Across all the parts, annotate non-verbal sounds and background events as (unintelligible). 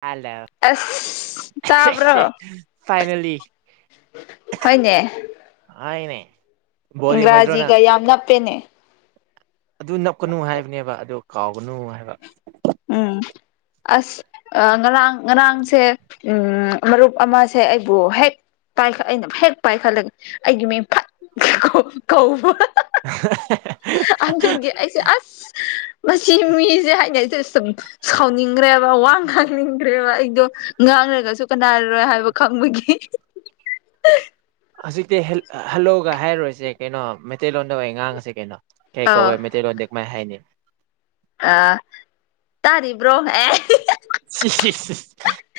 ꯍꯥꯜꯂ‌ꯣ ꯑꯁ ꯇꯥꯕ꯭ꯔꯣ ꯐꯥꯏꯅꯦꯜꯂꯤ ꯍꯣꯏꯅꯦ ꯍꯥꯏꯅꯦ ꯕꯣꯜ ꯌꯦꯡꯉꯣꯏꯗ꯭ꯔꯣ ꯅꯪ ꯏꯪꯒ꯭ꯔꯥꯖꯤꯒ ꯌꯥꯝ ꯅꯞꯄꯦꯅꯦ ꯑꯗꯨ ꯅꯞꯀꯅꯨ ꯍꯥꯏꯕꯅꯦꯕ ꯑꯗꯨ ꯀꯥꯎꯒꯅꯨ ꯍꯥꯏꯕ ꯎꯝ ꯑꯁ ꯉꯔꯥꯡ ꯉꯔꯥꯡꯁꯦ ꯎꯝ ꯃꯔꯨꯞ ꯑꯃꯁꯦ ꯑꯩꯕꯨ ꯍꯦꯛ ꯄꯥꯏꯈꯠ ꯑꯩꯅ ꯍꯦꯛ ꯄꯥꯏꯈꯠꯂꯒ ꯑꯩꯒꯤ ꯃꯤꯡ ꯐꯠ ꯀꯧ ꯀꯧꯕ (unintelligible) ꯑꯗꯨꯒꯤ ꯑꯩꯁꯦ ꯑꯁ ꯃꯁꯤ ꯃꯤꯁꯦ ꯍꯥꯏꯅꯩꯁꯦ ꯁꯨꯝ ꯁꯥꯎꯅꯤꯡꯈ꯭ꯔꯦꯕ ꯋꯥ ꯉꯥꯡꯅꯤꯡꯗ꯭ꯔꯦꯕ ꯑꯩꯗꯣ ꯉꯥꯡꯔꯒꯁꯨ ꯀꯅꯥꯔꯔꯣꯏ ꯍꯥꯏꯕ ꯈꯪꯕꯒꯤ (unintelligible) ꯍꯧꯖꯤꯛꯇꯤ ꯍ‌ꯦꯜ ꯍꯜꯂꯣꯒ ꯍꯥꯏꯔꯔꯣꯏꯁꯦ ꯀꯩꯅꯣ ꯃꯩꯇꯩꯂꯣꯟꯗ ꯑꯣꯏ ꯉꯥꯡꯉꯁꯦ ꯀꯩꯅꯣ ꯀꯩ ꯀꯧꯋꯦ ꯑꯧ ꯃꯩꯇꯩ ꯂꯣꯟꯗ ꯀꯃꯥꯏ ꯍꯥꯏꯅꯤ ꯑꯥ ꯇꯥꯔꯤꯕ꯭ꯔꯣ ꯑꯦ ꯁꯤꯁꯤꯁ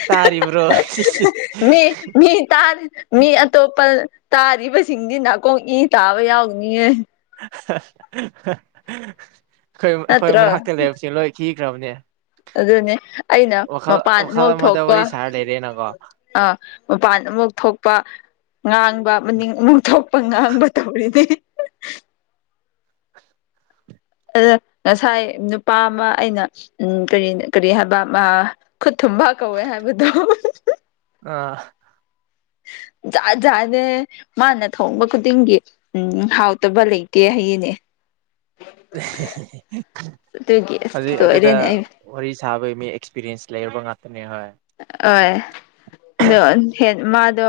ꯇꯥꯔꯤꯕ꯭ꯔꯣ ꯁꯤꯁꯤꯁ ꯃꯤ ꯃꯤ ꯇꯥꯔ ꯃꯤ ꯑꯇꯣꯞꯄ ꯇꯥꯔꯤꯕ ꯁꯤꯡꯗꯤ ꯅꯥꯀꯣꯡ ꯏ ꯇꯥꯕ ꯌꯥꯎꯅꯤꯌꯦ ꯑꯩꯈꯣꯏ ꯑꯩꯈꯣꯏ ꯅꯠꯇ꯭ꯔꯣ ꯃꯅꯥꯛꯇ ꯂꯩꯕꯁꯦ ꯂꯣꯏ ꯈꯤꯈ꯭ꯔꯕꯅꯦ ꯑꯗꯨꯅꯦ ꯑꯩꯅ ꯋꯥꯈꯜ ꯃꯄꯥꯟ ꯋꯥꯈꯜ ꯑꯃꯨꯛ ꯑꯃꯗ ꯊꯣꯛꯄ ꯋꯥꯔꯤ ꯁꯥꯔ ꯂꯩꯔꯦꯅꯀꯣ ꯑꯥ ꯃꯄꯥꯟ ꯑꯃꯨꯛ ꯊꯣꯛꯄ ꯉꯥꯡꯕ ꯃꯅꯤꯡ ꯃꯨꯛ ꯊꯣꯛꯄ ꯉꯥꯡꯕ ꯇꯧꯔꯤꯗꯤ (unintelligible) ꯑꯗꫭ ꯉꯁꯥꯏ ꯅꯨꯄꯥ ꯑꯃ ꯑꯩꯅ ꯎꯝ ꯀꯔꯤ ꯀꯔꯤ ꯍꯥꯏꯕ ꯈꯨꯠ ꯊꯨꯝꯕꯥ ꯀꯧꯋꯦ ꯍꯥꯏꯕꯗꯣ ꯑꯥ ꯖꯥꯠ ꯖꯥꯠꯅꯦ ꯃꯥꯅ ꯊꯣꯡꯕ ꯈꯨꯗꯤꯡꯒꯤ ꯎꯝ ꯍꯥꯎꯇꯕ ꯂꯩꯇꯦ ꯍꯥꯏꯌꯦꯅꯦ ꯑꯗꯨꯒꯤ ꯑꯁ ꯑꯗꯨꯗꯤ ꯑꯗꯨꯗ ꯂꯣꯏꯔꯦꯅꯦ ꯑꯩ ꯋꯥꯔꯤ ꯁꯥꯕꯒꯤ ꯃꯤ ꯑꯦꯛꯁꯄꯤꯔꯤꯌꯦꯟꯁ ꯂꯩꯔꯕ ꯉꯥꯛꯇꯅꯦ ꯍꯣꯏ ꯍꫭꯏ ꯑꯗꯣ ꯃꯥꯗꯣ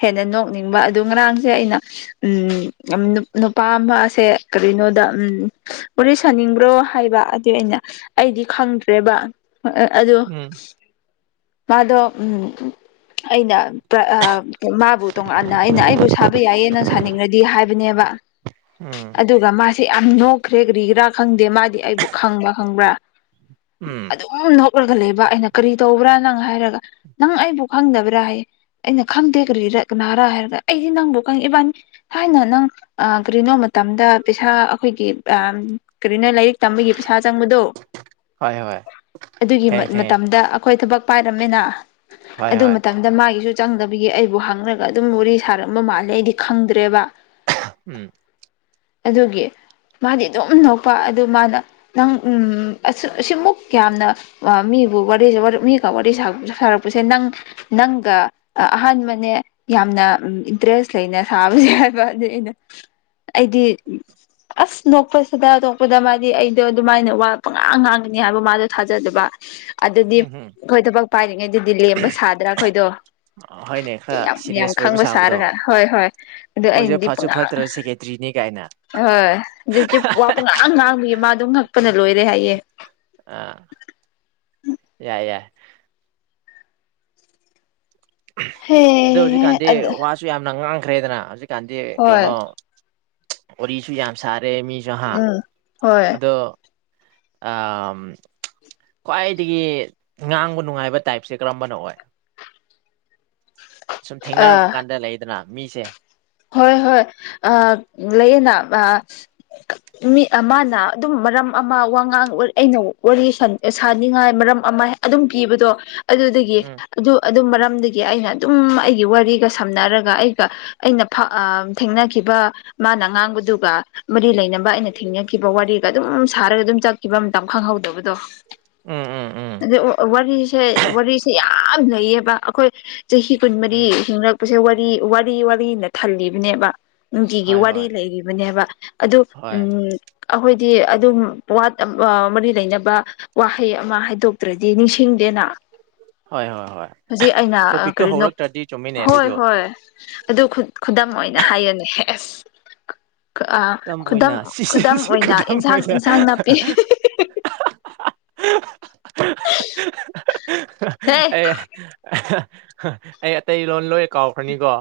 ꯍꯦꯟꯅ ꯅꯣꯛꯅꯤꯡꯕ ꯑꯗꯨꯗ ꯉꯔꯥꯡꯁꯦ ꯑꯩꯅ ꯎꯝ ꯅꯨꯄꯥ ꯑꯃ ꯑꯁꯦ ꯀꯔꯤꯅꯣꯗ ꯎꯝ ꯋꯥꯔꯤ ꯁꯥꯅꯤꯡꯕ꯭ꯔꯣ ꯍꯥꯏꯕ (unintelligible) ꯑꯩꯗꯤ ꯑꯩꯗꯤ ꯈꯪꯗ꯭ꯔꯦꯕ ꯎꯝ ꯃꯥꯗꯣ ꯎꯝ ꯑꯩꯅ ꯀꯥ ꯑꯥ ꯃꯥꯕꯨ ꯇꯣꯉꯥꯟꯅ ꯑꯩꯅ ꯑꯩꯕꯨ ꯁꯥꯕ ꯌꯥꯏꯌꯦꯅ ꯁꯥꯅꯤꯡꯉꯗꯤ ꯍꯥꯏꯕꯅꯦꯕ ꯎꯝ ꯑꯗꯨꯒ ꯃꯥꯁꯦ ꯌꯥꯝ ꯅꯣꯛꯈ꯭ꯔꯦ ꯀ꯭ꯔꯤꯒ꯭ꯔꯥ ꯈꯪꯗꯦ ꯃꯥꯗꯤ ꯑꯩꯕꯨ ꯈꯪꯕ ꯈꯪꯕ꯭ꯔꯥ ꯎꯝ ꯑꯗꯨꯝ ꯅꯣꯛꯂꯒ ꯂꯩꯕ ꯑꯩꯅ ꯀꯔꯤ ꯇꯧꯕ꯭ꯔꯥ ꯅꯪ ꯍꯥꯏꯔꯒ ꯅꯪ ꯑꯩꯕꯨ ꯈꯪꯗꯕ꯭ꯔꯥ ꯍꯥꯏꯌꯦ ꯑꯩꯅ ꯈꯪꯗꯦ ꯀꯔꯤ ꯀꯅꯥꯔꯥ ꯍꯥꯏꯔꯒ ꯑꯩꯗꯤ ꯅꯪꯕꯨ ꯈꯪꯉꯤ ꯏꯕꯥꯅꯤ ꯊꯥꯏꯅ ꯅꯪ ꯑ ꯀꯔꯤꯅꯣ ꯃꯇꯝꯗ ꯄꯩꯁꯥ ꯑꯩꯈꯣꯏꯒꯤ ꯑ ꯀꯔꯤꯅꯣ ꯂꯥꯏꯔꯤꯛ ꯇꯝꯕꯒꯤ ꯄꯩꯁꯥ ꯆꯪꯕꯗꯣ ꯍꯣꯏ ꯍꯣꯏ ꯑꯗꯨꯒꯤ ꯈꯪꯉꯦ ꯈꯪꯉꯦ ꯃꯇꯝꯗ ꯑꯩꯈꯣꯏ ꯊꯕꯛ ꯄꯥꯏꯔꯝꯃꯤꯅ ꯍꯣꯏ ꯑꯗꯨ ꯍꯣꯏ ꯃꯇꯝ ꯑꯗ ꯃꯥꯒꯤꯁꯨ ꯆꯪꯗꯕꯤꯒꯤ ꯑꯩꯕꯨ ꯍꯪꯔꯒ ꯑꯗꯨꯝ ꯋꯥꯔꯤ ꯁꯥꯔꯝꯕ ꯃꯥꯜꯂꯦ ꯑꯩꯗꯤ ꯈꯪꯗ꯭ꯔꯦꯕ ꯎꯝ ꯑꯗꯨꯒꯤ ꯃꯥꯗꯤ ꯑꯗꯨꯝ ꯅꯣꯛꯄ ꯑꯗꯨ ꯃꯥꯅ ꯅꯪ ꯎꯝ ꯑꯁ ꯑꯁꯤꯃꯨꯛ ꯌꯥꯝꯅ ꯃꯤꯕꯨ꯫ (unintelligible) ꯋꯥꯔꯤ ꯁꯥꯔꯛꯄꯁꯦ ꯅꯪ ꯅꯪꯒ ꯑꯍꯥꯟꯕꯅꯦ ꯌꯥꯝꯅ ꯏꯟꯇꯔꯦꯁ ꯂꯩꯅ ꯁꯥꯕꯁꯦ ꯍꯥꯏꯕ ꯑꯩꯅ ꯑꯩꯗꯤ ꯑꯁ ꯅꯣꯛꯄꯁꯤꯗ ꯅꯣꯛꯄꯗ ꯃꯥꯗꯤ ꯑꯩꯗꯣ ꯑꯗꯨꯃꯥꯏꯅ ꯋꯥꯠ ꯄꯪꯉꯥꯡ ꯉꯥꯡꯒꯅꯤ ꯍꯥꯏꯕ ꯃꯥꯗꯣ ꯊꯥꯖꯗꯕ ꯑꯗꯨꯗꯤ ꯎꯝ ꯍꯝ ꯑꯩꯈꯣꯏ ꯊꯕꯛ ꯄꯥꯏꯔꯤꯉꯩꯗꯗꯤ ꯂꯦꯝꯕ ꯁꯥꯗ꯭ꯔꯥ ꯑꯩꯈꯣꯏꯗꯣ ꯍꯣꯏꯅꯦ ꯈꯔ ꯌꯥꯝ ꯌꯥꯝ ꯁꯤꯔꯤꯌꯁ ꯑꯣꯏꯕ ꯈꯪꯕ ꯁꯥꯕꯗꯣ ꯁꯥꯔꯒ ꯍꯣꯏ ꯍꯣꯏ ꯑꯗꯨ ꯑꯩꯈꯣꯏꯁꯦ ꯑꯩꯅꯗꯤ ꯐꯠꯁꯨ ꯄꯪꯉꯥꯡ ꯐꯠꯇ꯭ꯔ ꯁꯦꯀꯦꯇ꯭ꯔꯤꯅꯤ ꯀꯥꯏꯅ ꯍꫭꯏ ꯍꯧꯖꯤꯀꯤ ꯋꯥ ꯄꯪꯉꯥꯡ ꯉꯥꯡꯕꯒꯤ ꯃꯗꫭ ꯉꯛꯄꯅ ꯂꯣꯏꯔꯦ ꯍꯥꯏꯌꯦ ꯑ ꯌꯥꯏ ꯌꯥꯏ ꯑꯗꫭ ꯍꯦ ꯍꯧꯖꯤꯛꯀꯥꯟꯗꯤ ꯑꯗ ꯋꯥ ꯁꯨ ꯌꯥꯝꯅ ꯉꯥꯡꯈ꯭ꯔꯦꯗꯅ ꯍꯧꯖꯤꯛꯀꯥꯟꯗꯤ ꯍꯣꯏ ꯀꯩꯅꯣ ꯋꯥꯔꯤꯁꯨ ꯌꯥꯝ ꯁꯥꯔꯦ ꯃꯤ (unintelligible) ꯎꯝ ꯍꯣꯏ ꯑꯗꯣ ꯑꯝ ꯈ꯭ꯋꯥꯏꯗꯒꯤ ꯉꯥꯡꯕ ꯅꯨꯡꯉꯥꯏꯕ ꯇꯥꯏꯞꯁꯦ ꯀꯔꯝꯕꯅꯣ ꯑꯣꯏ (inaudible) ꯁꯨꯝ ꯊꯦꯡꯅꯔꯛꯄ ꯑꯥ ꯀꯥꯟꯗ ꯂꯩꯗꯅ ꯃꯤꯁꯦ ꯍꯣꯏ ꯍꯣꯏ ꯑ ꯂꯩꯌꯦꯅ ꯑ (inaudible) ꯃꯤ ꯑꯃꯅ ꯑꯗꯨꯝ ꯃꯔꯝ ꯑꯃ ꯋꯥꯉꯥꯡ ꯑꯩꯅ ꯋꯥꯔꯤ ꯁꯥꯅꯤꯡꯉꯥꯏ ꯃꯔꯝ ꯑꯃ ꯑꯗꯨꯝ ꯄꯤꯕꯗꯣ ꯑꯗꯨꯗꯒꯤ ꯎꯝ ꯑꯗꯨ ꯑꯗꯨ ꯃꯔꯝꯗꯒꯤ ꯑꯩꯅ ꯑꯗꯨꯝ ꯑꯩꯒꯤ ꯋꯥꯔꯤꯒ ꯁꯝꯅꯔꯒ ꯑꯩꯒ ꯑꯩꯅ ꯐꯥ ꯑꯝ ꯊꯦꯡꯅꯈꯤꯕ ꯃꯥꯅ ꯉꯥꯡꯕꯗꯨꯒ ꯃꯔꯤ ꯂꯩꯅꯕ ꯑꯩꯅ ꯊꯦꯡꯅꯈꯤꯕ ꯋꯥꯔꯤꯒ ꯑꯗꯨꯝ ꯁꯥꯔꯒ ꯑꯗꯨꯝ ꯆꯠ ꯈꯤꯕꯃꯇꯝ ꯈꯪꯍꯧꯗꯕꯗꯣ ꯎꯝ ꯎꯝ ꯎꯝ ꯑꯗꯩ ꯋꯥꯔꯤꯁꯦ ꯋꯥꯔꯤꯁꯦ ꯌꯥꯝ ꯂꯩꯌꯦꯕ ꯑꯩꯈꯣꯏ ꯆꯍꯤ ꯀꯨꯟ ꯃꯔꯤ ꯎꯝ ꯍꯤꯡꯂꯛꯄꯁꯦ ꯋꯥꯔꯤ ꯋꯥꯔꯤ ꯋꯥꯅ ꯊꯜꯂꯤꯕꯅꯦꯕ ꯅꯨꯡꯇꯤꯒꯤ ꯍꯣꯏ ꯋꯥꯔꯤ ꯍꯣꯏ ꯂꯩꯔꯤꯕꯅꯦꯕ ꯑꯗꯨ ꯍꯣꯏ ꯎꯝ ꯑꯩꯈꯣꯏꯗꯤ ꯑꯗꯨꯝ ꯋꯥꯠ ꯃꯔꯤ ꯂꯩꯅꯕ ꯋꯥꯍꯩ ꯑꯃ ꯍꯥꯏꯗꯣꯛꯇ꯭ꯔꯗꯤ ꯅꯤꯡꯁꯤꯡꯗꯦꯅ ꯍꯣꯏ ꯍꯣꯏ ꯍꯣꯏ ꯍꯧꯖꯤꯛ ꯑꯩꯅ ꯇꯣꯄꯤꯛꯇꯣ ꯀꯔꯤꯅ‌ꯣ ꯍꯧꯔꯛꯇ꯭ꯔꯗꯤ ꯆꯨꯝꯃꯤꯅꯦ ꯍꯣꯏ ꯑꯗꯨꯁꯨ ꯍꯣꯏ ꯑꯗꯨ ꯈꯨꯗꯝ ꯑꯣꯏꯅ ꯍꯥꯏꯒꯅꯦ ꯑꯦꯁ ꯈꯨꯗꯝ ꯑꯣꯏꯅ ꯁꯤꯁꯦ ꯈꯨꯗꯝ ꯁꯤ ꯑꯣꯏꯅ ꯏꯟꯁꯥꯡ ꯏꯟꯁꯥꯡ ꯅꯥꯄꯤ ꯍꯦ ꯑꯦ ꯑꯩ ꯑꯇꯩ ꯂꯣꯟ ꯂꯣꯏ ꯀꯥꯎꯔꯛꯀꯅꯤꯀꯣ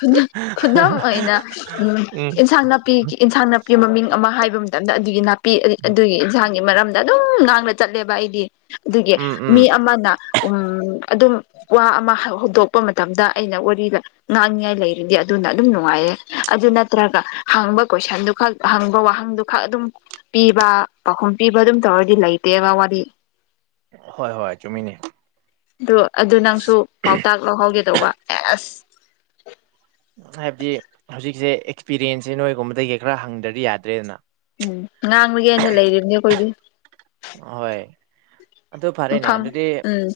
ꯈꯨꯗꯝ ꯈꯨꯗꯝ ꯑꯣꯏꯅ ꯎꯝ ꯏꯟꯁꯥꯡ ꯅꯥꯄꯤꯟꯁꯥꯡ ꯏꯟꯁꯥꯡ ꯅꯥꯄꯤ ꯃꯃꯤꯡ ꯑꯃ ꯍꯥꯏꯕ ꯃꯇꯝꯗ ꯑꯗꯨꯒꯤ ꯅꯥꯄꯤ ꯑꯗꯨꯒꯤ ꯏꯟꯁꯥꯡꯒꯤ ꯃꯔꯝ ꯑꯗꯨꯝ ꯉꯥꯡꯅ ꯆꯠꯂꯦꯕ ꯑꯩꯗꯤ ꯑꯗꯨꯒꯤ ꯎꯝ ꯎꯝ ꯃꯤ ꯑꯃꯅ ꯎꯝ ꯑꯗꯨꯝ ꯋꯥ ꯑꯃ ꯍꯧꯗꯣꯛꯄ ꯃꯇꯝꯗ ꯑꯩꯅ ꯋꯥꯔꯤ ꯉꯥꯡꯅꯤꯉꯥꯏ ꯂꯩꯔꯤꯗꯤ ꯑꯗꯨꯅ ꯑꯗꯨꯝ ꯅꯨꯡꯉꯥꯏꯌꯦ ꯑꯗꯨ ꯅꯠꯇ꯭ꯔꯒ ꯍꯥꯡꯕ ꯀꯣꯏꯁꯟꯗꯨ ꯈꯛ ꯍꯪꯕ ꯋꯥꯍꯪꯗꯨ ꯈꯛ ꯑꯗꯨꯝ ꯄꯤꯕ ꯄꯥꯎꯈꯨꯝ ꯄꯤꯕ ꯑꯗꯨꯝ ꯇꯧꯔꯗꯤ ꯂꯩꯇꯦꯕ ꯋꯥꯔꯤ ꯍꯣꯏ ꯍꯣꯏ ꯆꯨꯝꯃꯤꯅꯤ ꯑ ꯑꯗꯨ ꯅꯪꯁꯨ ꯄꯥꯎꯇꯥꯛ ꯂꯧꯍꯧꯒ ꯗꯧꯕ ꯑꯦꯁ ꯍꯥꯏꯕꯗꯤ ꯍꯧꯖꯤꯛꯁꯦ ꯑꯦꯛꯁꯄꯤꯔꯤꯌꯦꯟꯁꯁꯦ ꯅꯣꯏꯒꯨꯝꯕꯗꯒꯤ ꯈꯔ ꯍꯪꯗꯗꯤ ꯌꯥꯗ꯭ꯔꯦꯗꯅ ꯎꯝ ꯉꯥꯡꯂꯒꯦꯅ ꯂꯩꯔꯤꯕꯅꯤ ꯑꯩꯈꯣꯏꯗꯤ ꯍꯣꯏ ꯑꯗꯨ ꯐꯔꯦꯅꯦ ꯃꯐꯝ ꯑꯗꯨꯗꯤ ꯎꯝ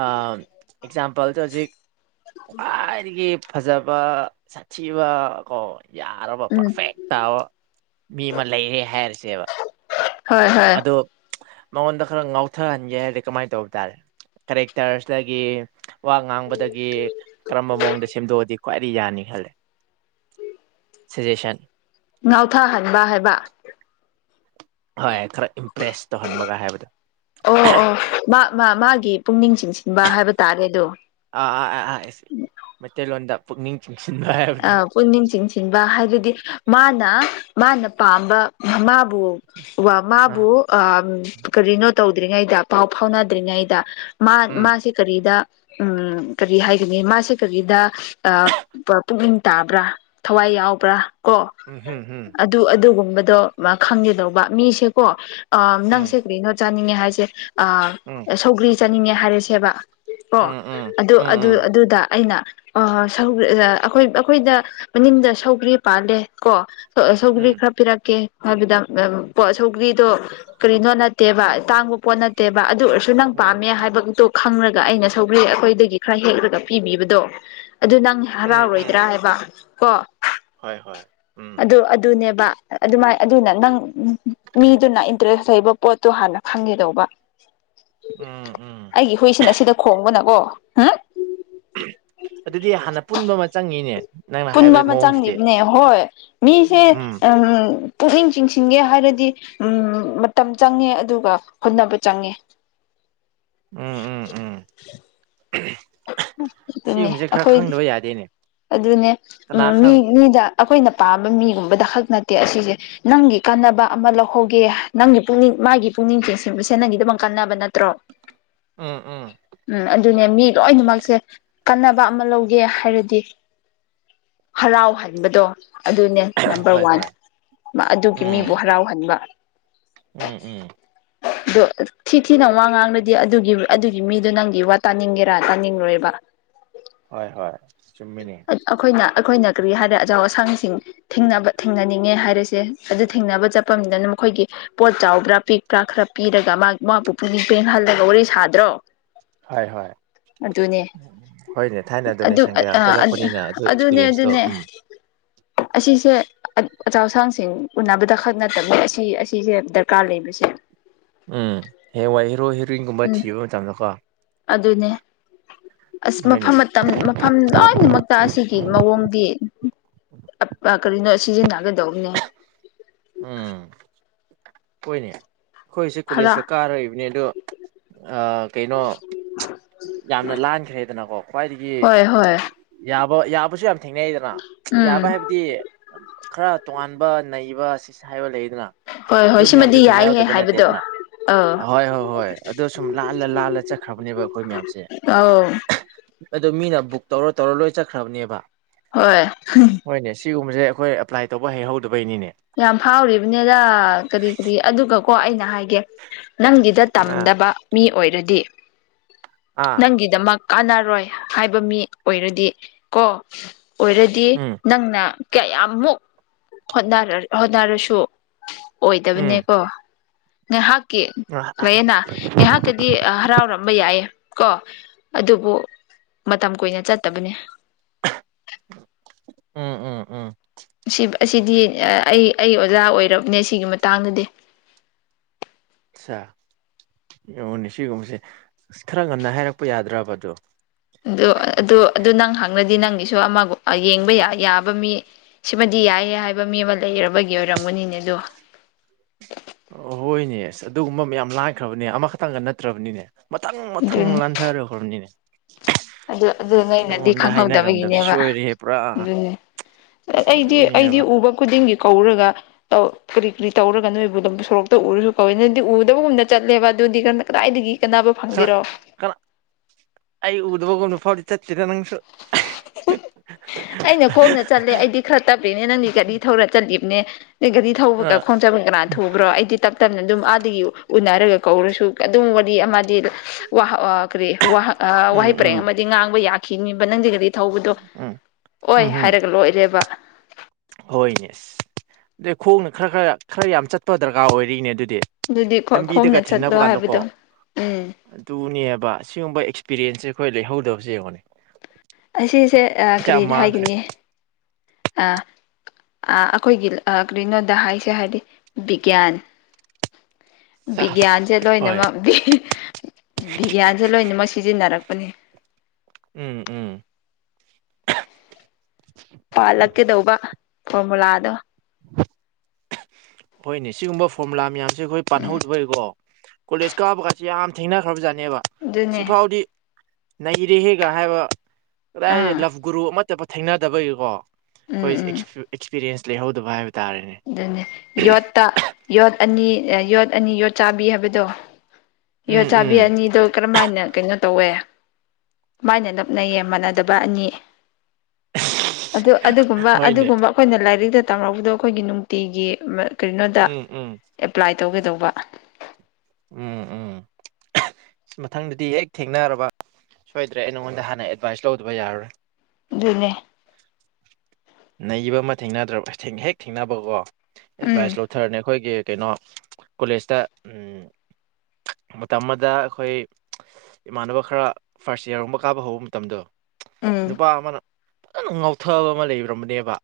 ꯑꯦꯛꯖꯥꯝꯄꯜꯁꯦ ꯍꯧꯖꯤꯛ ꯈ꯭ꯋꯥꯏꯗꯒꯤ ꯐꯖꯕ ꯁꯥꯊꯤꯕ ꯀꯣ ꯌꯥꯔꯕ ꯎꯝ ꯄꯔꯐꯦꯛ ꯇꯥꯕ ꯃꯤ ꯑꯃ ꯂꯩꯔꯦ ꯍꯥꯏꯔꯁꯦꯕ ꯍꯣꯏ ꯍꯣꯏ ꯑꯗꯣ ꯃꯉꯣꯟꯗ ꯈꯔ ꯉꯥꯎꯊꯍꯟꯒꯦ ꯍꯥꯏꯔꯗꯤ ꯀꯃꯥꯏꯅ ꯇꯧꯕ ꯇꯥꯔꯦ ꯀꯔꯦꯛꯇꯔꯁꯗꯒꯤ ꯋꯥ ꯉꯥꯡꯕꯗꯒꯤ ꯀꯔꯝꯕ ꯃꯑꯣꯡꯗ ꯁꯦꯝꯗꯣꯛꯑꯗꯤ ꯈ꯭ꯋꯥꯏꯗꯒꯤ ꯌꯥꯅꯤ ꯈꯜꯂꯤꯁꯖꯦꯁꯟ ꯉꯥꯎꯊꯥꯍꯟꯕ ꯍꯥꯏꯕ ꯍꯣꯏ ꯈꯔ ꯏꯝꯄ꯭ꯔꯦꯁ ꯇꯧꯍꯟꯕꯒ ꯍꯥꯏꯕꯗꯣ ꯑꯣ ꯑꯣ ꯃꯥ ꯃꯥ ꯃꯥꯒꯤ ꯄꯨꯛꯅꯤꯡ ꯆꯤꯡꯁꯤꯟꯕ ꯍꯥꯏꯕ ꯇꯥꯔꯦ ꯑꯗꯨ ꯑꯥꯥꯥ ꯑꯥ ꯃꯩꯇꯩ ꯂꯣꯟꯗ ꯄꯨꯛꯅꯤꯡ ꯆꯤꯡꯁꯤꯟꯕ ꯍꯥꯏꯕꯗꯣ ꯄꯨꯛꯅꯤꯡ ꯆꯤꯡꯁꯤꯟꯕ ꯍꯥꯏꯕꯗꯤ ꯃꯥꯅ ꯃꯥꯅ ꯄꯥꯝꯕ ꯃꯕꯨ ꯋꯥ ꯑꯥ ꯃꯥꯕꯨ ꯑ ꯀꯔꯤꯅꯣ ꯇꯧꯗ꯭ꯔꯤꯉꯩꯗ ꯄꯥꯎ ꯐꯥꯎꯅꯗ꯭ꯔꯤꯉꯩꯗ ꯃꯥ ꯎꯝ ꯃꯥꯁꯤ ꯀꯔꯤꯗ ꯎꯝ ꯀꯔꯤ ꯍꯥꯏꯒꯅꯤ ꯃꯥꯁꯦ ꯀꯔꯤꯗ ꯑ ꯄꯨꯛꯅꯤꯡ ꯇꯥꯕ꯭ꯔꯥ ꯊꯋꯥꯏ ꯌꯥꯎꯕ꯭ꯔꯥ ꯀꯣ ꯎꯝ ꯍꯝ ꯍꯝ ꯑꯗꯨ ꯑꯗꯨꯒꯨꯝꯕꯗꯣ ꯃꯥ ꯈꯪꯒꯗꯧꯕ ꯃꯤꯁꯦꯀꯣ ꯎꯝ ꯅꯪꯁꯦ ꯀꯩꯅꯣ ꯆꯥꯅꯤꯡꯉꯦ ꯍꯥꯏꯁꯦ ꯑ ꯎꯝ ꯁꯧꯒ꯭ꯔꯤ ꯆꯥꯅꯤꯡꯉꯦ ꯍꯥꯏꯔꯁꯦꯕ ꯑꯣ ꯎꯝ ꯑꯗꯨ ꯎꯝ ꯑꯗꯨ ꯎꯝ ꯑꯗꯨꯗ ꯑꯩꯅ ꯑꯩꯈꯣꯏ ꯑꯩꯈꯣꯏꯗ ꯃꯅꯤꯡꯗ ꯁꯧꯒ꯭ꯔꯤ ꯄꯥꯜꯂꯦ ꯀꯣ ꯁꯧꯒ꯭ꯔꯤ ꯎꯝ ꯈꯔ ꯄꯤꯔꯛꯀꯦ ꯍꯥꯏꯕꯗ ꯄꯣꯠ ꯁꯧꯒ꯭ꯔꯤꯗꯣ ꯀꯔꯤꯅꯣ ꯅꯠꯇꯦꯕ ꯇꯥꯡꯕ ꯄꯣꯠ ꯅꯠꯇꯦꯕ ꯑꯗꯨ ꯑꯣꯏꯁꯨ ꯅꯪ ꯄꯥꯝꯃꯦ ꯍꯥꯏꯕꯗꯨꯇꯣ ꯈꯪꯔꯒ ꯑꯩꯅ ꯁꯧꯒ꯭ꯔꯤ ꯑꯩꯈꯣꯏꯗꯒꯤ ꯈꯔ ꯍꯦꯛꯂꯒ ꯄꯤꯕꯤꯕꯗꯣ ꯑꯗꯨ ꯅꯪ ꯎꯝ ꯎꯝ ꯍꯔꯥꯎꯔꯣꯏꯗ꯭ꯔꯥ ꯍꯥꯏꯕ ꯀꯣ ꯍꯣꯏ ꯍꯣꯏ ꯎꯝ ꯑꯗꯨ ꯑꯗꯨꯅꯦꯕ ꯑꯗꯨꯃꯥꯏ ꯑꯗꯨꯅ ꯅꯪ ꯃꯤꯗꯨꯅ ꯏꯟꯇꯔꯦꯁ ꯂꯩꯕ ꯄꯣꯠꯇꯣ ꯍꯥꯟꯅ ꯈꯪꯒꯗꯧꯕ ꯎꯝ ꯎꯝ ꯑꯩꯒꯤ ꯍꯨꯏꯁꯤꯅ ꯁꯤꯗ ꯈꯣꯡꯕꯅꯀꯣ ꯑꯗꯨꯗꯤ ꯍꯥꯟꯅ ꯄꯨꯟꯕ ꯑꯃ ꯆꯪꯉꯤꯅꯦ ꯅꯪꯅ ꯄꯨꯟꯕ ꯍꯥꯏꯕ ꯑꯃ ꯃꯑꯣꯡꯁꯤꯗꯤ ꯆꯪꯉꯕꯅꯦ ꯍꯣꯏ ꯃꯤꯁꯦ ꯎꯝ ꯄꯨꯛꯅꯤꯡ ꯆꯤꯡꯁꯤꯟꯒꯦ ꯍꯥꯏꯔꯗꯤ ꯃꯇꯝ ꯆꯪꯉꯦ ꯑꯗꯨꯒꯥ ꯍꯣꯠꯅꯕ ꯆꯪꯉꯦ ꯎꯝ ꯎꯝ ꯎꯝ ꯑꯗꯨꯅꯦ ꯁꯤꯒꯨꯝꯕ ꯁꯦ ꯈꯔ ꯑꯩꯈꯣꯏꯗꯤ ꯈꯪꯗꯕ ꯌꯥꯗꯦꯅꯦ ꯑꯗꯨꯅꯦ ꯀꯅꯥ ꯎꯝ ꯃꯤ ꯈꯪ ꯃꯤꯗ ꯑꯩꯈꯣꯏꯅ ꯄꯥꯝꯕ ꯃꯤ ꯒꯨꯝꯕꯗ ꯈꯛ ꯅꯠꯇꯦ ꯑꯁꯤꯁꯦ ꯅꯪꯒꯤ ꯀꯥꯟꯅꯕ ꯑꯃ ꯂꯧꯍꯧꯒꯦ ꯅꯪꯒꯤ ꯃꯒꯤ ꯄꯨꯛꯅꯤꯡ ꯃꯥꯒꯤ ꯄꯨꯛꯅꯤꯡ ꯆꯤꯡꯁꯤꯟꯕꯁꯦꯅꯒꯤꯗꯃꯛ ꯀꯥꯟꯅꯕ ꯅꯠꯇ ꯎꯝ ꯎꯝ ꯎꯝ ꯑꯗꯨꯅꯦ ꯃꯤ ꯂꯣꯏꯅꯃꯛꯁꯦ ꯀꯟꯅꯕ ꯑꯃ ꯂꯧꯒꯦ ꯍꯥꯏꯔꯗꯤ ꯍꯔꯥꯎꯍꯟꯕꯗꯣ ꯑꯗꯨꯅꯦ ꯅꯝꯕꯔ ꯍꯣꯏ ꯋꯥꯟ ꯍꯣꯏ ꯑꯗꯨꯒꯤ ꯃꯤꯕꯨ ꯎꯝ ꯍꯔꯥꯎ ꯍꯟꯕ ꯎꯝ ꯎꯝ ꯑꯗꯣ ꯊꯤ ꯊꯤꯅ ꯋꯥ ꯉꯥꯡꯕꯗꯤ ꯑꯗꯨꯒꯤ ꯑꯗꯨꯒꯤ ꯃꯤꯗꯣ ꯅꯪꯒꯤ ꯋꯥ ꯇꯥꯅꯤꯡꯒꯦꯔꯥ ꯇꯥꯅꯤꯡ ꯔꯣꯏꯕ ꯍꯣꯏ ꯍꯣꯏ ꯆꯨꯝꯃꯤꯅꯦ ꯑꯩꯈꯣꯏꯅ ꯑꯩꯈꯣꯏꯅ ꯀꯔꯤ ꯍꯥꯏꯔꯗꯤ ꯑꯆꯥꯎ ꯑꯁꯥꯡ ꯁꯤꯡ ꯊꯦꯡꯅꯕ ꯊꯦꯡꯅ ꯅꯤꯡꯉꯦ ꯍꯥꯏꯔꯤꯁꯦ ꯑꯗꯨ ꯊꯦꯡꯅꯕ ꯆꯠꯄꯅꯤꯗꯅ ꯃꯈꯣꯏꯒꯤ ꯄꯣꯠ ꯆꯥꯎꯕ꯭ꯔꯥ ꯄꯤꯛꯄ꯭ꯔꯥ ꯈꯔ ꯄꯤꯔꯒ ꯃꯥ ꯃꯥꯕꯨ ꯄꯨꯅꯤꯡ ꯄꯦꯟꯍꯜ ꯂꯒ ꯋꯥꯔꯤ ꯁꯥꯗ꯭ꯔꯣ ꯍꯣꯏ ꯍꯣꯏ ꯑꯗꯨꯅꯦ ꯍꯣꯏꯅꯦ ꯊꯥꯏꯅ ꯗꯨꯅꯦ ꯑꯗꯨ ꯑ ꯁꯪꯒꯦ ꯌꯥꯝ ꯆꯠꯂꯛ ꯑ ꯄꯅꯤꯅ ꯑꯗꯨ ꯑꯗꯨꯅꯦ ꯑꯦꯛꯁꯄꯤꯔꯤꯌꯦꯟꯁꯇꯣ ꯑꯗꯨꯅꯦ ꯎꯝ ꯑꯁꯤꯁꯦ ꯑꯆꯧ ꯑꯁꯥꯡ ꯁꯤꯡ ꯎꯅꯕꯗ ꯈꯛ ꯅꯠꯇꯕꯅꯤ ꯑꯁꯤ ꯑꯁꯤꯁꯦ ꯗꯔꯀꯥꯔ ꯂꯩꯕꯁꯦ ꯎꯝ ꯍꯩꯌꯦꯟꯋꯥꯏ ꯍꯦꯔꯣ ꯍꯦꯔꯣꯏꯟ ꯒꯨꯝꯕ ꯎꯝ ꯊꯤꯕ ꯃꯇꯝꯗ ꯀꯣ ꯑꯗꯨꯅꯦ ꯑꯁ ꯍꯣꯏꯅꯦ ꯃꯐꯝ ꯃꯥ ꯃꯐꯝ ꯂꯣꯏꯅꯃꯛꯇ ꯑꯁꯤꯒꯤ ꯃꯑꯣꯡꯗꯤ ꯀꯔꯤꯅꯣ ꯁꯤꯖꯤꯟ ꯅꯒꯗꯧꯕꯅꯦ ꯎꯝ ꯍꯣꯏꯅꯦ ꯑꯩꯈꯣꯏꯁꯦ ꯀꯣꯂꯦꯖꯀ ꯍꯔ ꯀꯥꯔꯛꯏꯕꯅꯦ ꯑꯗꯣ ꯀꯩꯅꯣ ꯌꯥꯝꯅ ꯂꯥꯟꯈ꯭ꯔꯦꯗꯅꯥ ꯀꯣ ꯈ꯭ꯋꯥꯏꯗꯒꯤ ꯍꯣꯏ ꯍꯣꯏ ꯌꯥꯕ ꯌꯥꯕꯁꯨ ꯌꯥꯝ ꯊꯦꯡꯅꯩꯗꯅ ꯌꯥꯕ ꯎꯝ ꯍꯥꯏ ꯕꯗꯤ ꯈꯔ ꯇꯣꯉꯥꯟ ꯅꯩꯕ ꯁꯤ ꯍꯥꯏꯕ ꯂꯩꯗꯅ ꯍꯣꯏ ꯑꯗꯨ ꯍꯣꯏ ꯃꯌꯥꯝꯁꯨ ꯁꯤꯃꯗꯤ ꯌꯥꯏꯍꯦ ꯊꯦꯡꯅꯔꯗꯕ ꯅꯠꯇꯦ ꯍꯥꯏꯕꯗꯣ ꯗꯅꯥ ꯑꯧ ꯑ ꯍꯣꯏ ꯍꯣꯏ ꯍꯣꯏ ꯑꯗꯣ ꯁꯨꯝ ꯂꯥꯜꯂ ꯂꯥꯜꯂ ꯆꯠꯈ꯭ꯔ ꯕꯅꯦꯕ ꯑꯩꯈꯣꯏ ꯃꯌꯥꯝꯁꯦ ꯑꯧ ꯑꯗꯨ ꯃꯤꯅ ꯕꯨꯛ ꯇꯧꯔ ꯇꯧꯔ ꯂꯣꯏ ꯆꯠꯈ꯭ꯔ ꯕꯅꯦꯕ ꯍꯣꯏ (unintelligible) ꯍꯣꯏꯅꯦ ꯁꯤꯒꯨꯝꯕꯁꯦ ꯑꯈꯣꯏ ꯑꯦꯄ꯭ꯂꯥꯏ ꯇꯧꯕ ꯍꯩꯍꯧꯗꯕꯩꯅꯤꯅꯦ ꯌꯥꯝ ꯐꯥꯎꯔꯤ ꯕꯅꯤꯗ ꯀꯔꯤ ꯀꯔꯤ ꯑꯗꯨꯒꯀꯣ ꯑꯩꯅ ꯍꯥꯏꯒꯦ ꯅꯪꯒꯤꯗ ꯑꯥ ꯇꯝꯗꯕ ꯃꯤ ꯑꯣꯏ ꯔꯗꯤ ꯑꯥ ꯅꯪꯒꯤ ꯗꯃꯛ ꯀꯥꯟꯅꯔꯣꯏ ꯍꯥꯏꯕ ꯃꯤ ꯑꯣꯏꯔꯗꯤ ꯀꯣ ꯑꯣꯏꯔꯗꯤ ꯎꯝ ꯅꯪꯅꯥ ꯀꯌꯥꯃꯨꯛ ꯍꯣꯠꯅ ꯔꯁꯨ ꯑꯣꯏꯗꯕꯅꯦ ꯎꯝ ꯀꯣ ꯉꯥꯏꯍꯥꯛꯀꯤ ꯑꯥ ꯂꯌꯦꯅ ꯉꯥꯏꯍꯥꯛ ꯇꯗꯤ ꯍꯔꯥꯎꯔꯝꯕ ꯌꯥꯏꯌꯦ ꯀꯣ ꯑꯗꯨꯕꯨ ꯃꯇꯝ ꯀꯨꯏꯅ ꯆꯠꯇ ꯕꯅꯦ (unintelligible) ꯎꯝ ꯎꯝ ꯎꯝ ꯑꯁꯤꯗꯤ ꯑꯩ ꯑꯩ ꯑꯣꯖꯥ ꯑꯣꯏꯔꯕꯅꯦ ꯁꯤꯒꯤ ꯃꯇꯥꯡ ꯗꯗꯤ ꯑꯆꯥ ꯌꯦꯡꯅꯦ ꯁꯤꯒꯨꯝꯕꯁꯦ ꯑꯁ ꯈꯔ ꯉꯟꯅ ꯍꯥꯏꯔꯛꯄ ꯌꯥꯗꯔꯥꯕ ꯑꯗꯨ ꯑꯗꯨ ꯑꯗꯨ ꯑꯗꯨ ꯅꯪ ꯍꯪꯔꯗꯤ ꯅꯪꯒꯤꯁꯨ ꯑꯃꯒ ꯌꯦꯡꯕ ꯌꯥꯕ ꯃꯤ ꯁꯤꯃꯗꯤ ꯌꯥꯏꯌꯦ ꯍꯥꯏꯕ ꯃꯤ ꯑꯃ ꯂꯩꯔꯕꯒꯤ ꯑꯣꯏꯔꯝ ꯒꯅꯤꯅꯦ ꯑꯗꯣ ꯍꯣꯏꯅꯦ ꯑꯁ ꯑꯗꯨꯒꯨꯝꯕ ꯃꯌꯥꯝ ꯂꯥꯟ ꯈ꯭ꯔꯕꯅꯦ ꯑꯃꯈꯛꯇꯪꯒ ꯅꯠꯇ꯭ꯔꯕꯅꯤꯅꯦ ꯃꯊꯪ ꯃꯊꯪ ꯑꯗꯨꯅꯤ ꯂꯥꯟꯊꯔ ꯍꯣꯔꯝꯅꯤꯅꯦ ꯑꯗꯨ ꯑꯗꯨ ꯅꯩꯅꯗꯤ ꯈꯪꯍꯧꯗꯕ ꯍꯥꯏꯅꯔꯝꯗꯕꯁꯨ ꯒꯤꯅꯦꯕ ꯁꯣꯏꯔꯦꯍꯦ ꯄꯨꯔꯥ ꯑꯗꯨꯅꯤ ꯑꯩꯗꯤ ꯑꯩꯗꯤ ꯑꯗꯨꯅꯦꯕ ꯎꯕ ꯈꯨꯗꯤꯡꯒꯤ ꯀꯧꯔꯒ ꯇꯧ ꯀꯔꯤ ꯀꯔꯤ ꯇꯧꯔꯒ ꯅꯣꯏꯕꯨ ꯑꯗꯨ ꯁꯣꯔꯣꯛꯇ ꯎꯔꯨꯁꯨ ꯀꯧꯋꯦ ꯅꯣꯏꯗꯤ ꯎꯗꯕ ꯒꯨꯝꯅ ꯆꯠꯂꯦꯕ ꯑꯗꯨꯗꯤ ꯀꯗꯥꯏꯗꯒꯤ ꯀꯅꯥꯕ ꯈꯔ ꯐꯪꯒꯤꯔꯣ ꯀꯅꯥ ꯑꯩ ꯎꯗꯕ ꯒꯨꯝꯕ ꯐꯥꯎꯗꯤ ꯆꯠꯇꯦꯗ ꯅꯪꯁꯨ ꯎ ꯑꯩꯅ ꯈꯣꯡꯅ ꯆꯠꯂꯦ ꯑꯩꯗꯤ ꯈꯔ ꯇꯞꯔꯤꯅꯦ ꯅꯪꯗꯤ ꯒꯥꯔꯤ ꯊꯧꯔ ꯆꯠꯂꯤꯕꯅꯦ ꯅ ꯒꯥꯔꯤ ꯊꯧꯕꯒ ꯑꯥ ꯈꯣꯡꯖꯕ ꯀꯅꯥ ꯊꯨꯕ꯭ꯔꯣ ꯑꯩꯗꯤ ꯇꯞ ꯇꯞꯅ ꯑꯗꯨꯝ ꯑꯥꯗꯒꯤ ꯎꯅꯔꯒ ꯀꯧꯔꯁꯨ ꯑꯗꯨꯝ ꯋꯥꯔꯤ ꯑꯃꯗꯤ ꯋꯥꯍ ꯀꯔꯤ ꯋꯥꯍ ꯎꯝ ꯋꯥꯍꯩ ꯄꯔꯦꯡ ꯎꯝ ꯑꯃꯗꯤ ꯉꯥꯡꯕ ꯌꯥꯈꯤꯅꯤꯕ ꯅꯪꯗꯤ ꯀꯔꯤ ꯊꯧꯕꯗꯣ ꯎꯝ ꯑꯣꯏ ꯍꯥꯏꯔꯒ ꯂꯣꯏꯔꯦꯕ ꯍꯣꯏꯅꯦꯁ ꯑꯗꯩ ꯈꯣꯡꯅ ꯈꯔ ꯈꯔ ꯈꯔ ꯌꯥꯝ ꯆꯠꯄ ꯗꯔꯀꯥꯔ ꯑꯣꯏꯔꯤꯅꯦ ꯑꯗꯨꯗꯤ ꯑꯗꯨꯗꯤ ꯂꯝꯕꯤꯗꯒ ꯈꯣꯡꯅ ꯆꯠꯂꯣ ꯊꯦꯡꯅꯕ ꯀꯥꯟꯗꯀꯣ ꯍꯥꯏꯕꯗꯣ ꯎꯝ ꯑꯗꯨꯅꯦꯕ ꯁꯤꯒꯨꯝꯕ ꯑꯦꯛꯁꯄꯤꯔꯌꯦꯦꯟꯁꯁꯦ ꯑꯩꯈꯣꯏ ꯂꯩꯍꯧꯗꯕꯦ ꯌꯦꯡꯉꯣꯅꯦ ꯑꯁꯤꯁꯦ ꯀꯌꯥꯝ ꯀꯔꯤꯗ ꯃꯥꯡꯈ꯭ꯔꯦ ꯍꯥꯏꯒꯅꯤ ꯑ ꯑꯩꯈꯣꯏꯒꯤ ꯀꯔꯤꯅꯣꯗ ꯍꯥꯏꯁꯦ ꯍꯥꯏꯔꯗꯤ ꯕꯤꯒ꯭ꯌꯥꯟ ꯁꯥꯁ ꯕꯤꯒ꯭ꯌꯥꯟꯁꯦ ꯍꯣꯏ ꯂꯣꯏꯅꯃꯛ ꯕꯤꯒ꯭ꯌꯥꯟꯁꯦ ꯂꯣꯏꯅꯃꯛ ꯁꯤꯖꯤꯟꯅꯔꯛꯄꯅꯦ ꯎꯝ ꯎꯝ ꯄꯥꯜꯂꯛꯀꯦꯗꯧꯕ ꯐꯣꯔꯃꯨꯂꯥꯗꯣ ꯎ ꯍꯣꯏꯅꯦ ꯁꯤꯒꯨꯝꯕ ꯐꯣꯔꯃꯨꯂꯥ ꯃꯌꯥꯝꯁꯦ ꯑꯩꯈꯣꯏ ꯎꯝ ꯄꯥꯟꯍꯧꯗꯕꯒꯤꯀꯣ ꯀꯣꯂꯦꯖ ꯀꯥꯕꯒꯁꯤꯦ ꯌꯥꯝ ꯊꯦꯡꯅꯈ꯭ꯔꯕꯖꯥꯠꯅꯦꯕ ꯑꯗꯨꯅꯦ ꯁꯤꯐꯥꯎꯗꯤ ꯅꯩꯔꯦꯍꯦꯒ ꯍꯥꯏꯕ ꯀꯗꯥꯏ ꯑꯥ ꯂ ꯒꯨꯔꯨ ꯑꯃꯠꯇ ꯊꯦꯡꯅꯗꯕꯒꯤꯀꯣ ꯎꯝ ꯎꯝ ꯑꯩꯈꯣꯏꯁꯦ ꯑꯦꯛꯁꯄꯤꯔꯟꯁ ꯂꯩꯍꯧꯗꯕ ꯍꯥꯏꯕ ꯇꯥꯔꯦꯅꯦ ꯑꯗꯨꯅꯤ ꯌꯣꯠꯇ ꯌꯣꯠ ꯑꯅꯤ ꯌꯣꯠ ꯑꯅꯤ ꯌꯣꯠ ꯆꯥꯕꯤ ꯍꯥꯏꯕꯗꯣ ꯌꯣ ꯎꯝ ꯆꯥꯕꯤ ꯎꯝ ꯑꯅꯤꯗꯣ ꯀꯔꯝꯃꯥꯏꯅ ꯀꯩꯅꯣ ꯇꯧꯋꯦ ꯃꯥꯏꯅ ꯅꯞꯅꯩꯌꯦ ꯃꯥꯟꯅꯗꯕ ꯑꯅꯤ ꯑꯗꯨ ꯑꯗꯨꯒꯨꯝꯕ ꯍꯣꯏꯅꯦ ꯑꯗꯨꯒꯨꯝꯕ ꯑꯩꯈꯣꯏꯅ ꯂꯥꯏꯔꯤꯛꯇ ꯇꯝꯔꯛꯄꯗꯣ ꯑꯩꯈꯣꯏꯒꯤ ꯅꯨꯡꯇꯤꯒꯤ ꯀꯔꯤꯅꯣꯗ ꯎꯝ ꯎꯝ ꯑꯦꯄ꯭ꯂꯥꯏ ꯇꯧꯒꯦꯗꯧꯕ ꯎꯝ ꯎꯝ ꯃꯊꯪꯗꯗꯤ ꯍꯦꯛ ꯊꯦꯡꯅꯔꯕ ꯁꯣꯏꯗ꯭ꯔꯦ ꯑꯩ ꯅꯉꯣꯟꯗ ꯍꯥꯟꯅ ꯑꯦꯗꯚꯥꯏꯁ ꯂꯧꯗꯕ ꯌꯥꯔꯔꯣꯏ ꯑꯗꯨꯅꯦ ꯅꯩꯕ ꯑꯃ ꯊꯦꯡꯅꯗ꯭ꯔꯕ ꯑꯁ ꯍꯦꯛ ꯊꯦꯡꯅꯕꯀꯣ ꯑꯦꯗꯚꯥꯏꯁ ꯎꯝ ꯂꯧꯊꯔꯅꯤ ꯑꯩꯈꯣꯏꯒꯤ ꯀꯩꯅꯣ ꯀꯣꯂꯦꯖꯇ ꯎꯝ ꯃꯇꯝ ꯑꯃꯗ ꯑꯈꯨꯏ ꯏꯃꯥꯟꯅꯕ ꯈꯔ ꯐꯥꯔꯁ ꯌꯥꯔꯨꯝꯕ ꯀꯥꯕ ꯍꯧꯕ ꯃꯇꯝꯗꯣ ꯎꯝ ꯅꯨꯄꯥ ꯑꯃꯅ ꯐꯖꯅ ꯉꯥꯎꯊꯕ ꯑꯃ ꯂꯩꯕ꯭ꯔꯕꯅꯦꯕ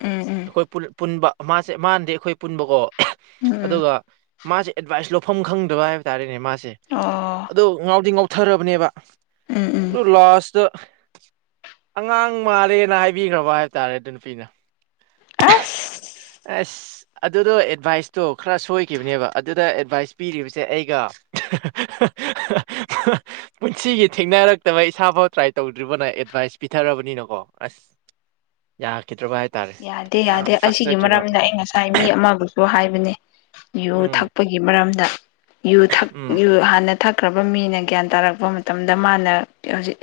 ꯎꯝ ꯎꯝ ꯑꯩꯈꯣꯏ ꯄꯨꯜ ꯄꯨꯟꯕ ꯃꯥꯁꯦ ꯃꯥꯟꯗꯤ ꯑꯩꯈꯣꯏ ꯄꯨꯟꯕꯀꯣ ꯎꯝ ꯎꯝ ꯑꯗꯨꯒ ꯃꯥꯁꯦ ꯑꯦꯗꯚꯥꯏꯁ ꯂꯧꯐꯝ ꯈꯪꯗꯕ ꯍꯥꯏꯕ ꯇꯥꯔꯦꯅꯦ ꯃꯥꯁꯦ ꯑꯣ ꯑꯗꯣ ꯉꯥꯎꯗꯤ ꯉꯥꯎꯊꯔꯕꯅꯦꯕ ꯎꯝ ꯎꯝ ꯑꯗꯨ ꯂꯥꯁꯇ ꯑꯉꯥꯡ ꯃꯥꯜꯂꯦꯅ ꯍꯥꯏꯕꯤꯈ꯭ꯔꯕ ꯍꯥꯏ ꯇꯥꯔꯦ ꯑꯗꯨꯅ ꯄꯤꯅ ꯑꯐ ꯑ ꯑꯗꯨꯗꯣ ꯑꯦꯗꯚꯥꯏꯁꯇꯣ ꯈꯔ ꯁꯣꯏꯈꯤꯕꯅꯦꯕ ꯑꯗꯨꯗ ꯑꯦꯗꯚꯥꯏꯁ ꯄꯤꯔꯤꯕꯁꯦ ꯑꯩꯒ ꯄꯨꯟꯁꯤꯒꯤ ꯊꯦꯡꯅꯔꯛꯇꯕ ꯏꯁꯥꯐꯥꯎ ꯇ꯭ꯔꯥꯏ ꯇꯧꯗ꯭ꯔꯤꯕꯅ ꯑꯦꯗꯚꯥꯏꯁ ꯄꯤꯊꯔꯕꯅꯤꯅꯀꯣ ꯑꯁ ꯌꯥꯈꯤꯗ꯭ꯔꯕ ꯍꯥꯏ ꯌꯥꯗꯦ ꯌꯥꯗꯦ ꯑꯁꯤꯒꯤ ꯃꯔꯝꯅ ꯑꯩ ꯉꯁꯥꯏ ꯃꯤ ꯑꯃꯕꯨꯁꯨ ꯍꯥꯏꯕꯅꯦ ꯨ ꯎꯝ ꯊꯛꯄꯒꯤ ꯃꯔꯝꯗ ꯎꯝ ꯨꯨ ꯍꯥꯟꯅ ꯊꯛꯈ꯭ꯔꯕ ꯃꯤꯅ ꯒ꯭ꯌꯥꯟ ꯇꯥꯔꯛꯄ ꯃꯇꯝꯗ ꯃꯥꯅꯖꯤꯛ